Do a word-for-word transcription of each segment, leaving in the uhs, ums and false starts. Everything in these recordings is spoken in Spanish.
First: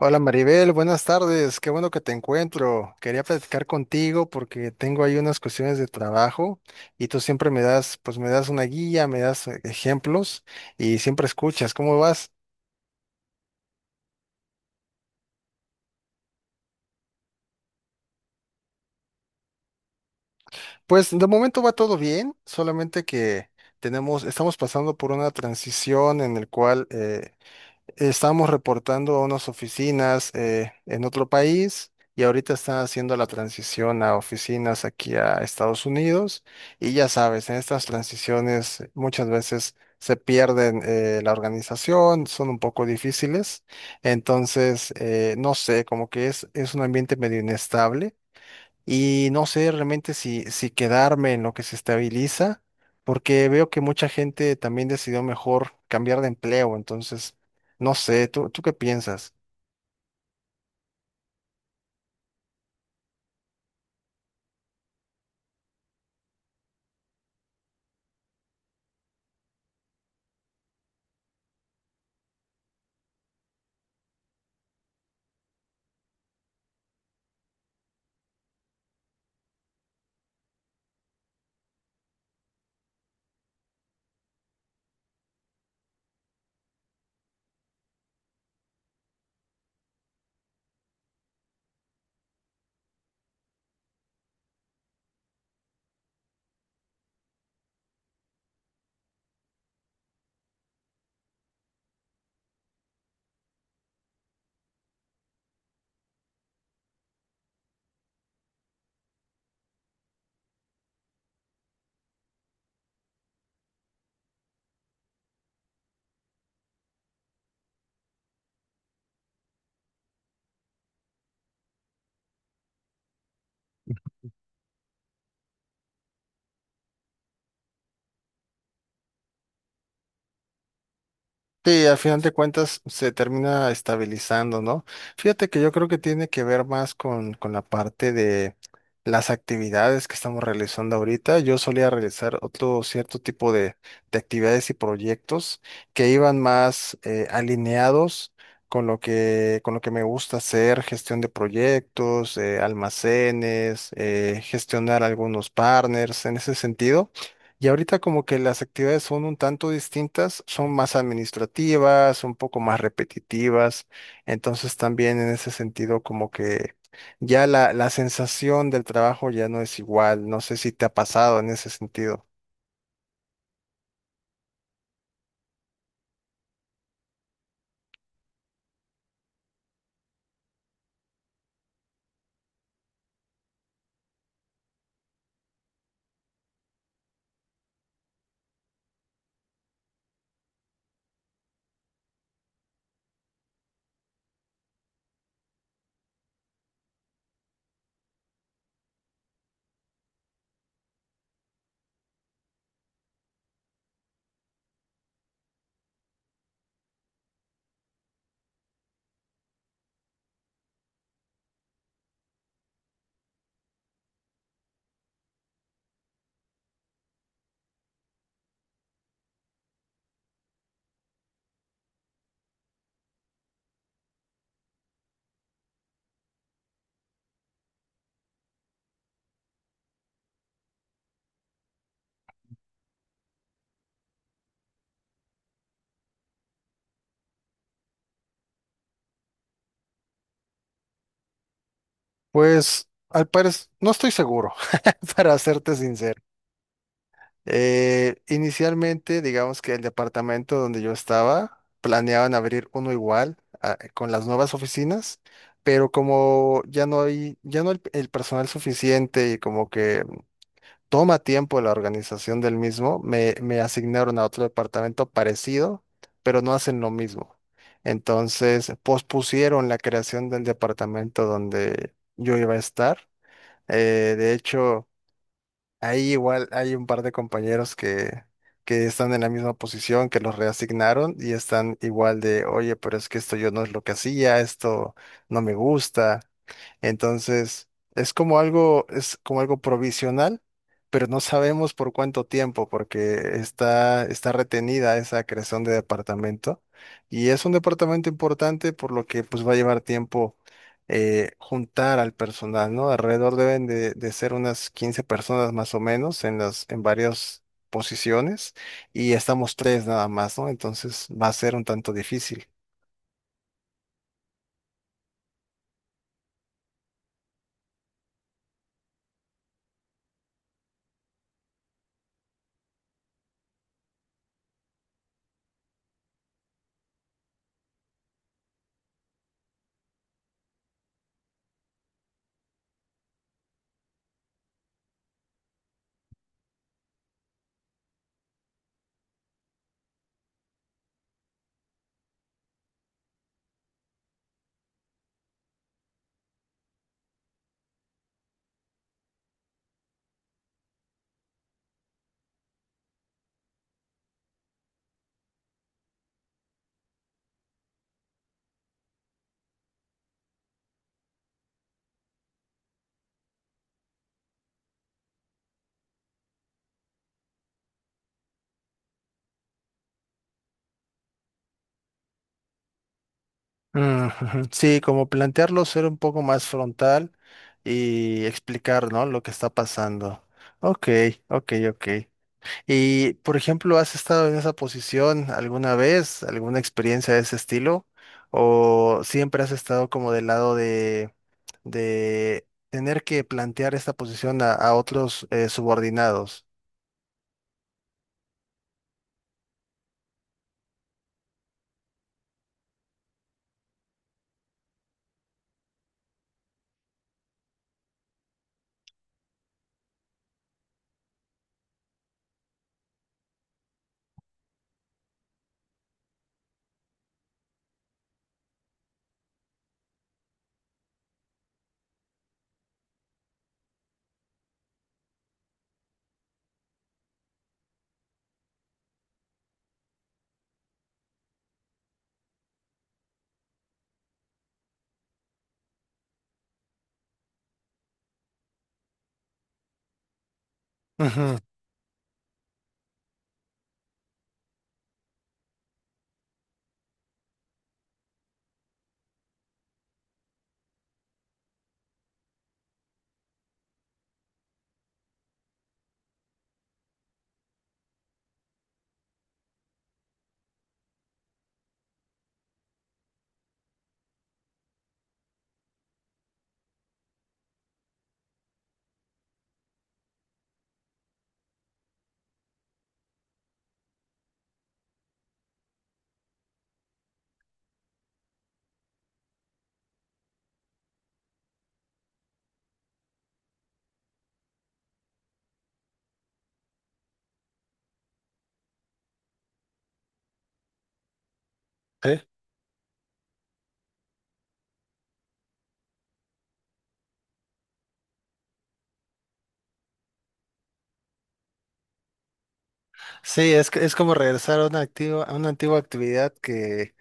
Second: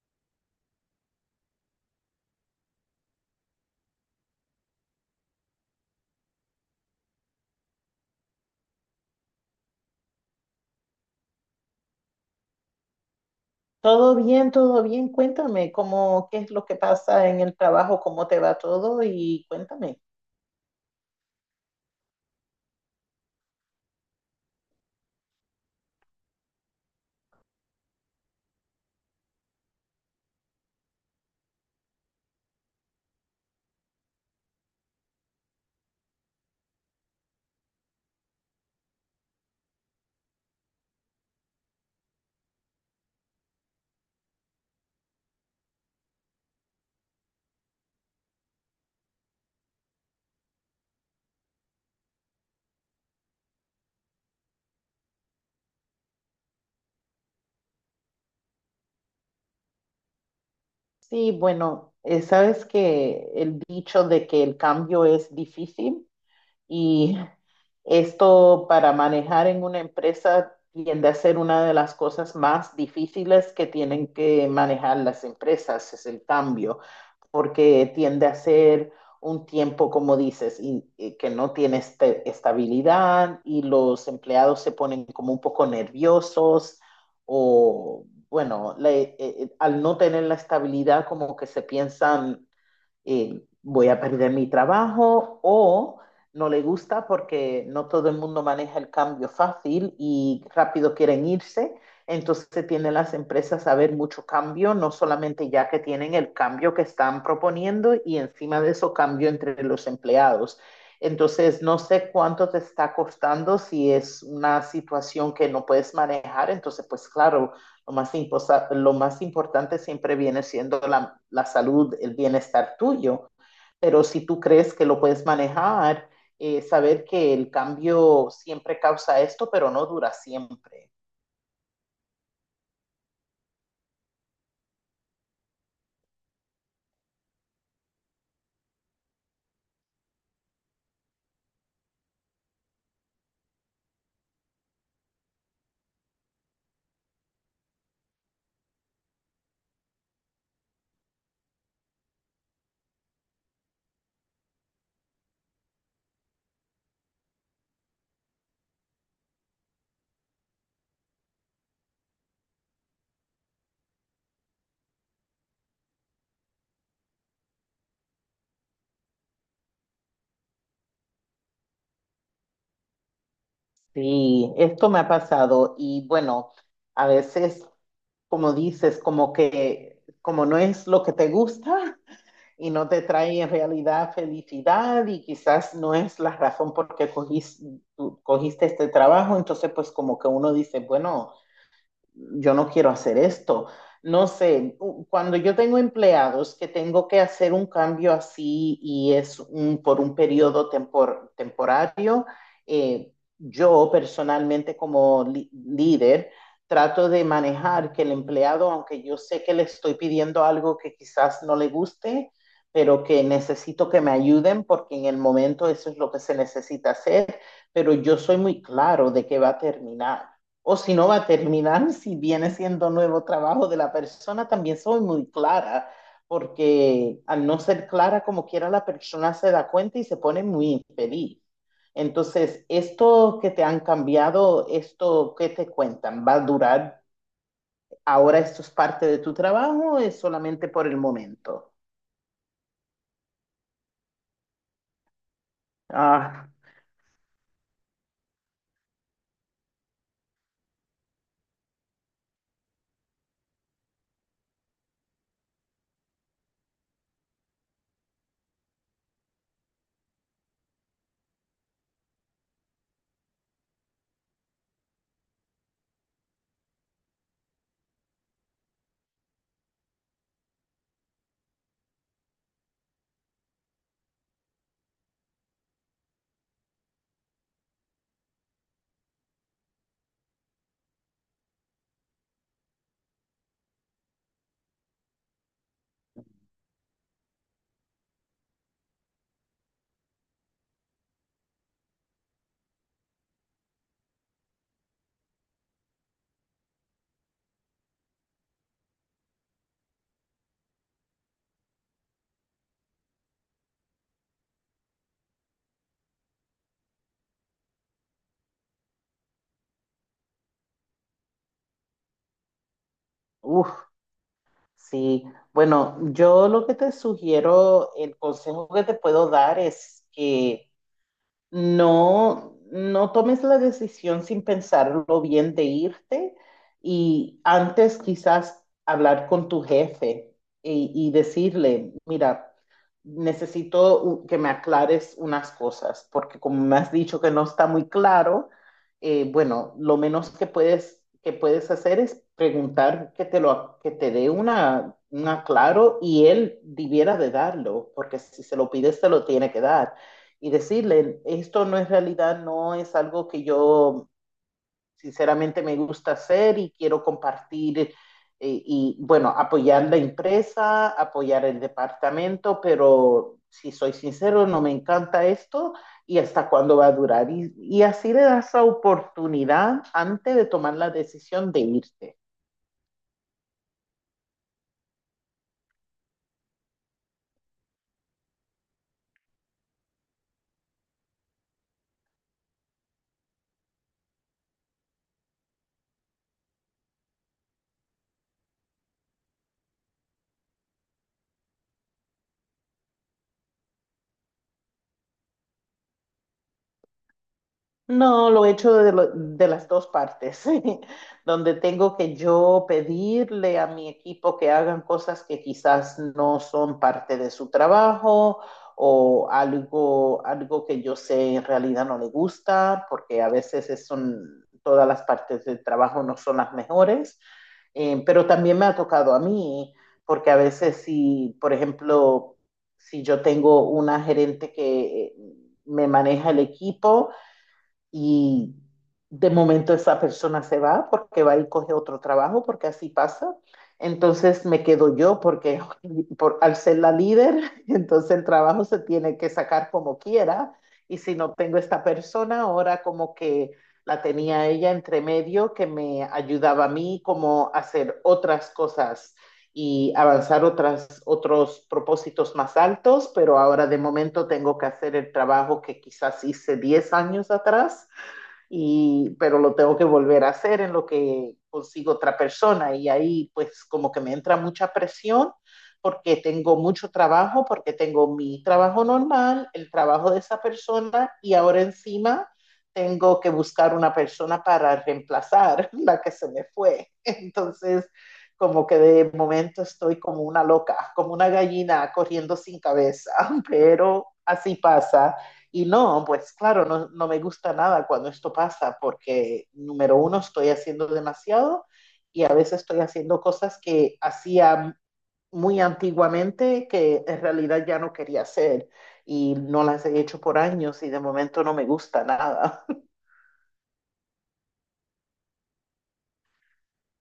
Hola Maribel, buenas tardes, qué bueno que te encuentro. Quería platicar contigo porque tengo ahí unas cuestiones de trabajo y tú siempre me das, pues me das una guía, me das eh, ejemplos y siempre escuchas. ¿Cómo vas? Todo bien, todo bien. Cuéntame cómo, qué es lo que pasa en el trabajo, cómo te va todo y cuéntame. Pues de momento va todo bien, solamente que tenemos, estamos pasando por una transición en el cual eh, Estábamos reportando a unas oficinas eh, en otro país y ahorita están haciendo la transición a oficinas aquí a Estados Unidos. Y ya sabes, en estas transiciones muchas veces se pierden eh, la organización, son un poco difíciles. Entonces, eh, no sé, como que es, es un ambiente medio inestable y no sé realmente si, si quedarme en lo que se estabiliza, porque veo que mucha gente también decidió mejor cambiar de empleo, entonces, no sé, ¿tú, tú qué piensas? Sí, bueno, eh, sabes que el dicho de que el cambio es difícil, y esto para manejar en una empresa tiende a ser una de las cosas más difíciles que tienen que manejar las empresas, es el cambio, porque tiende a ser un tiempo, como dices, y, y que no tiene este- estabilidad y los empleados se ponen como un poco nerviosos o, bueno, le- eh, eh, al no tener la estabilidad como que se piensan, eh, voy a perder mi trabajo o no le gusta porque no todo el mundo maneja el cambio fácil y rápido quieren irse. Entonces tienen las empresas a ver mucho cambio, no solamente ya que tienen el cambio que están proponiendo y encima de eso cambio entre los empleados. Entonces, no sé cuánto te está costando si es una situación que no puedes manejar. Entonces, pues claro, lo más, imposa, lo más importante siempre viene siendo la, la, salud, el bienestar tuyo, pero si tú crees que lo puedes manejar, eh, saber que el cambio siempre causa esto, pero no dura siempre. Sí, al final de cuentas se termina estabilizando, ¿no? Fíjate que yo creo que tiene que ver más con, con la parte de las actividades que estamos realizando ahorita. Yo solía realizar otro cierto tipo de, de actividades y proyectos que iban más eh, alineados con lo que, con lo que me gusta hacer, gestión de proyectos, eh, almacenes, eh, gestionar algunos partners en ese sentido. Y ahorita como que las actividades son un tanto distintas, son más administrativas, un poco más repetitivas, entonces también en ese sentido como que ya la, la sensación del trabajo ya no es igual, no sé si te ha pasado en ese sentido. Sí, esto me ha pasado y bueno, a veces, como dices, como que, como no es lo que te gusta, y no te trae en realidad felicidad y quizás no es la razón por qué cogiste, cogiste este trabajo, entonces pues como que uno dice, bueno, yo no quiero hacer esto. No sé, cuando yo tengo empleados que tengo que hacer un cambio así y es un- por un periodo tempor- temporario, eh, yo personalmente como li- líder trato de manejar que el empleado, aunque yo sé que le estoy pidiendo algo que quizás no le guste, pero que necesito que me ayuden porque en el momento eso es lo que se necesita hacer, pero yo soy muy claro de que va a terminar. O si no va a terminar, si viene siendo nuevo trabajo de la persona, también soy muy clara, porque al no ser clara como quiera, la persona se da cuenta y se pone muy infeliz. Entonces, esto que te han cambiado, esto que te cuentan, ¿va a durar? ¿Ahora esto es parte de tu trabajo o es solamente por el momento? Pues al parecer, no estoy seguro, para serte sincero. Ah, Eh, inicialmente, digamos que el departamento donde yo estaba planeaban abrir uno igual a- con las nuevas oficinas, pero como ya no hay, ya no hay el personal suficiente y como que toma tiempo la organización del mismo, me, me asignaron a otro departamento parecido, pero no hacen lo mismo. Entonces, pospusieron la creación del departamento donde yo iba a estar. Eh, de hecho... Ahí igual hay un par de compañeros que, que están en la misma posición, que los reasignaron y están igual de, oye, pero es que esto yo no es lo que hacía, esto no me gusta. Entonces, es como algo, es como algo provisional, pero no sabemos por cuánto tiempo, porque está, está retenida esa creación de departamento. Y es un departamento importante, por lo que pues va a llevar tiempo eh, juntar al personal, ¿no? Alrededor deben de, de ser unas quince personas más o menos en las, en varias posiciones y estamos tres nada más, ¿no? Entonces va a ser un tanto difícil. uff, sí. Bueno, yo lo que te sugiero, el consejo que te puedo dar es que no, no tomes la decisión sin pensarlo bien de irte y antes quizás hablar con tu jefe y, y decirle, mira, necesito u- que me aclares unas cosas, porque como me has dicho que no está muy claro, eh, bueno, lo menos que puedes, que puedes hacer es preguntar que te lo, que te dé una, un aclaro y él debiera de darlo, porque si se lo pides, te lo tiene que dar y decirle, esto no es realidad, no es algo que yo sinceramente me gusta hacer y quiero compartir, eh, y bueno, apoyar la empresa, apoyar el departamento, pero si soy sincero, no me encanta esto y hasta cuándo va a durar. Y, y así le das la oportunidad antes de tomar la decisión de irte. Mm, ujú. Sí, como plantearlo, ser un poco más frontal y explicar, ¿no? Lo que está pasando. Ok, ok, ok. Y, por ejemplo, ¿has estado en esa posición alguna vez? ¿Alguna experiencia de ese estilo? ¿O siempre has estado como del lado de, de tener que plantear esta posición a, a otros eh, subordinados? No, lo he hecho de, lo- de las dos partes, donde tengo que yo pedirle a mi equipo que hagan cosas que quizás no son parte de su trabajo o algo, algo que yo sé en realidad no le gusta, porque a veces es un- todas las partes del trabajo no son las mejores. Eh, pero también me ha tocado a mí, porque a veces si, por ejemplo, si yo tengo una gerente que eh, me maneja el equipo, y de momento esa persona se va porque va y coge otro trabajo, porque así pasa. Entonces me quedo yo porque por, al ser la líder, entonces el trabajo se tiene que sacar como quiera. Y si no Ujú. tengo esta persona, ahora como que la tenía ella entre medio que me ayudaba a mí como a hacer otras cosas y avanzar otras, otros propósitos más altos, pero ahora de momento tengo que hacer el trabajo que quizás hice diez años atrás y, pero lo tengo que volver a hacer en lo que consigo otra persona y ahí pues como que me entra mucha presión porque tengo mucho trabajo, porque tengo mi trabajo normal, el trabajo de esa persona y ahora encima tengo que buscar una persona para reemplazar la que se me fue. Entonces, como que de momento estoy como una loca, como una gallina corriendo sin cabeza, pero así pasa. Y no, pues claro, no, no me gusta nada cuando esto pasa porque, número uno, estoy haciendo demasiado Sí. y a veces estoy haciendo cosas que hacía muy antiguamente que en realidad ya no quería hacer y no las he hecho por años y de momento no me gusta nada. Sí, es, que- es como regresar a una, activa, a una antigua actividad que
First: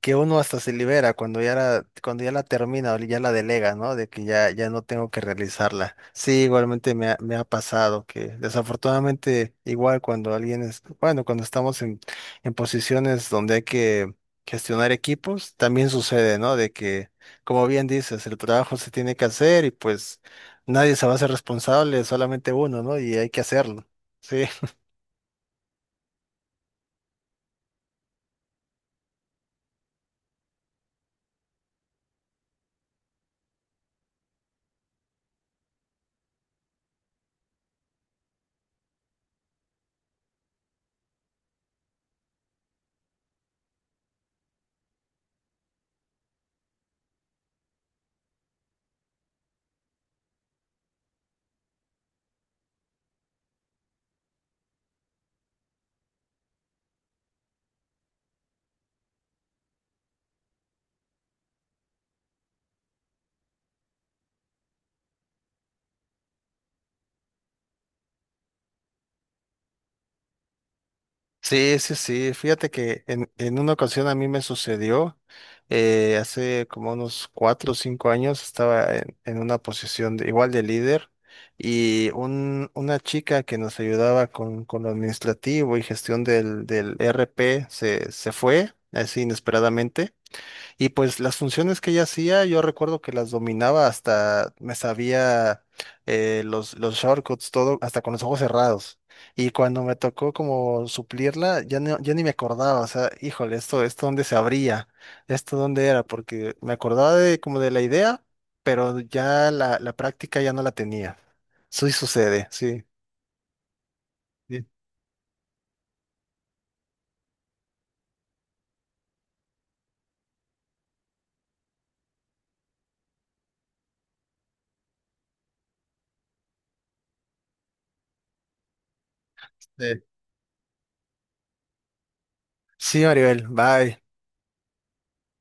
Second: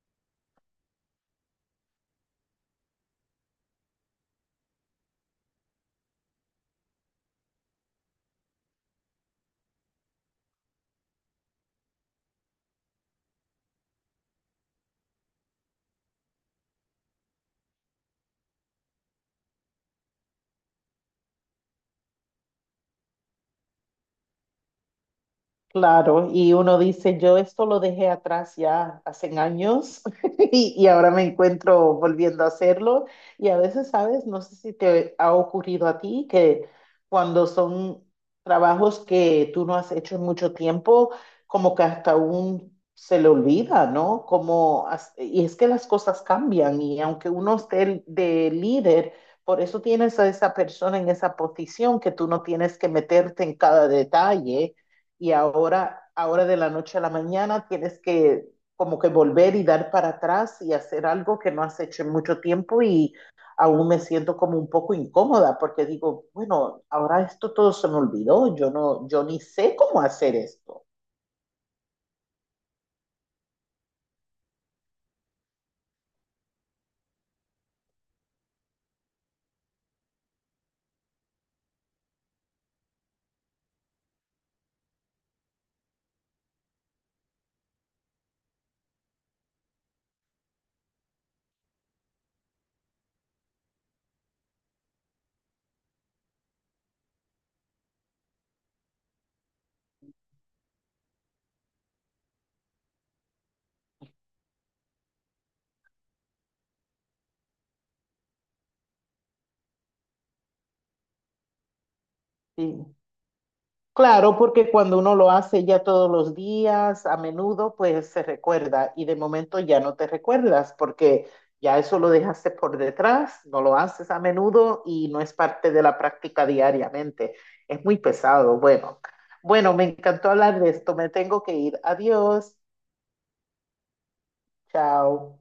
que uno hasta se libera cuando ya la, cuando ya la termina o ya la delega, ¿no? De que ya, ya no tengo que realizarla. Sí, igualmente me ha, me ha pasado que desafortunadamente igual cuando alguien es, bueno, cuando estamos en, en posiciones donde hay que gestionar equipos, también sucede, ¿no? De que, como bien dices, el trabajo se tiene que hacer y pues nadie se va a hacer responsable, solamente uno, ¿no? Y hay que hacerlo. Sí. Claro, y uno dice, yo esto lo dejé atrás ya hace años y, y ahora me encuentro volviendo a hacerlo. Y a veces, ¿sabes? No sé si te ha ocurrido a ti que cuando son trabajos que tú no has hecho en mucho tiempo, como que hasta aún se le olvida, ¿no? Como, as- y es que las cosas cambian y aunque uno esté de líder, por eso tienes a esa persona en esa posición que tú no tienes que meterte en cada detalle y ahora, ahora de la noche a la mañana tienes que como que volver y dar para atrás y hacer algo que no has hecho en mucho tiempo y aún me siento como un poco incómoda porque digo, bueno, ahora esto todo se me olvidó, yo no, yo ni sé cómo hacer esto. Sí, sí, sí. Fíjate que en, en una ocasión a mí me sucedió, eh, hace como unos cuatro o cinco años, estaba en, en una posición de- igual de líder y un, una chica que nos ayudaba con, con lo administrativo y gestión del, del R P se, se fue así inesperadamente y pues las funciones que ella hacía, yo recuerdo que las dominaba hasta, me sabía eh, los, los shortcuts, todo, hasta con los ojos cerrados. Y cuando me tocó como suplirla, ya, no, ya ni me acordaba, o sea, híjole, esto, esto dónde se abría, esto dónde era, porque me acordaba de como de la idea, pero ya la, la práctica ya no la tenía. Sí sucede, sí. Sí. Claro, Sí, porque cuando uno lo hace ya todos los días, a menudo, pues se recuerda y de momento ya no te recuerdas porque ya eso lo dejaste por detrás, no lo haces a menudo y no es parte de la práctica diariamente. Es muy pesado. Bueno, bueno, me sí. encantó hablar de esto. Me tengo que ir. Adiós. Sí, Maribel, bye. Chao.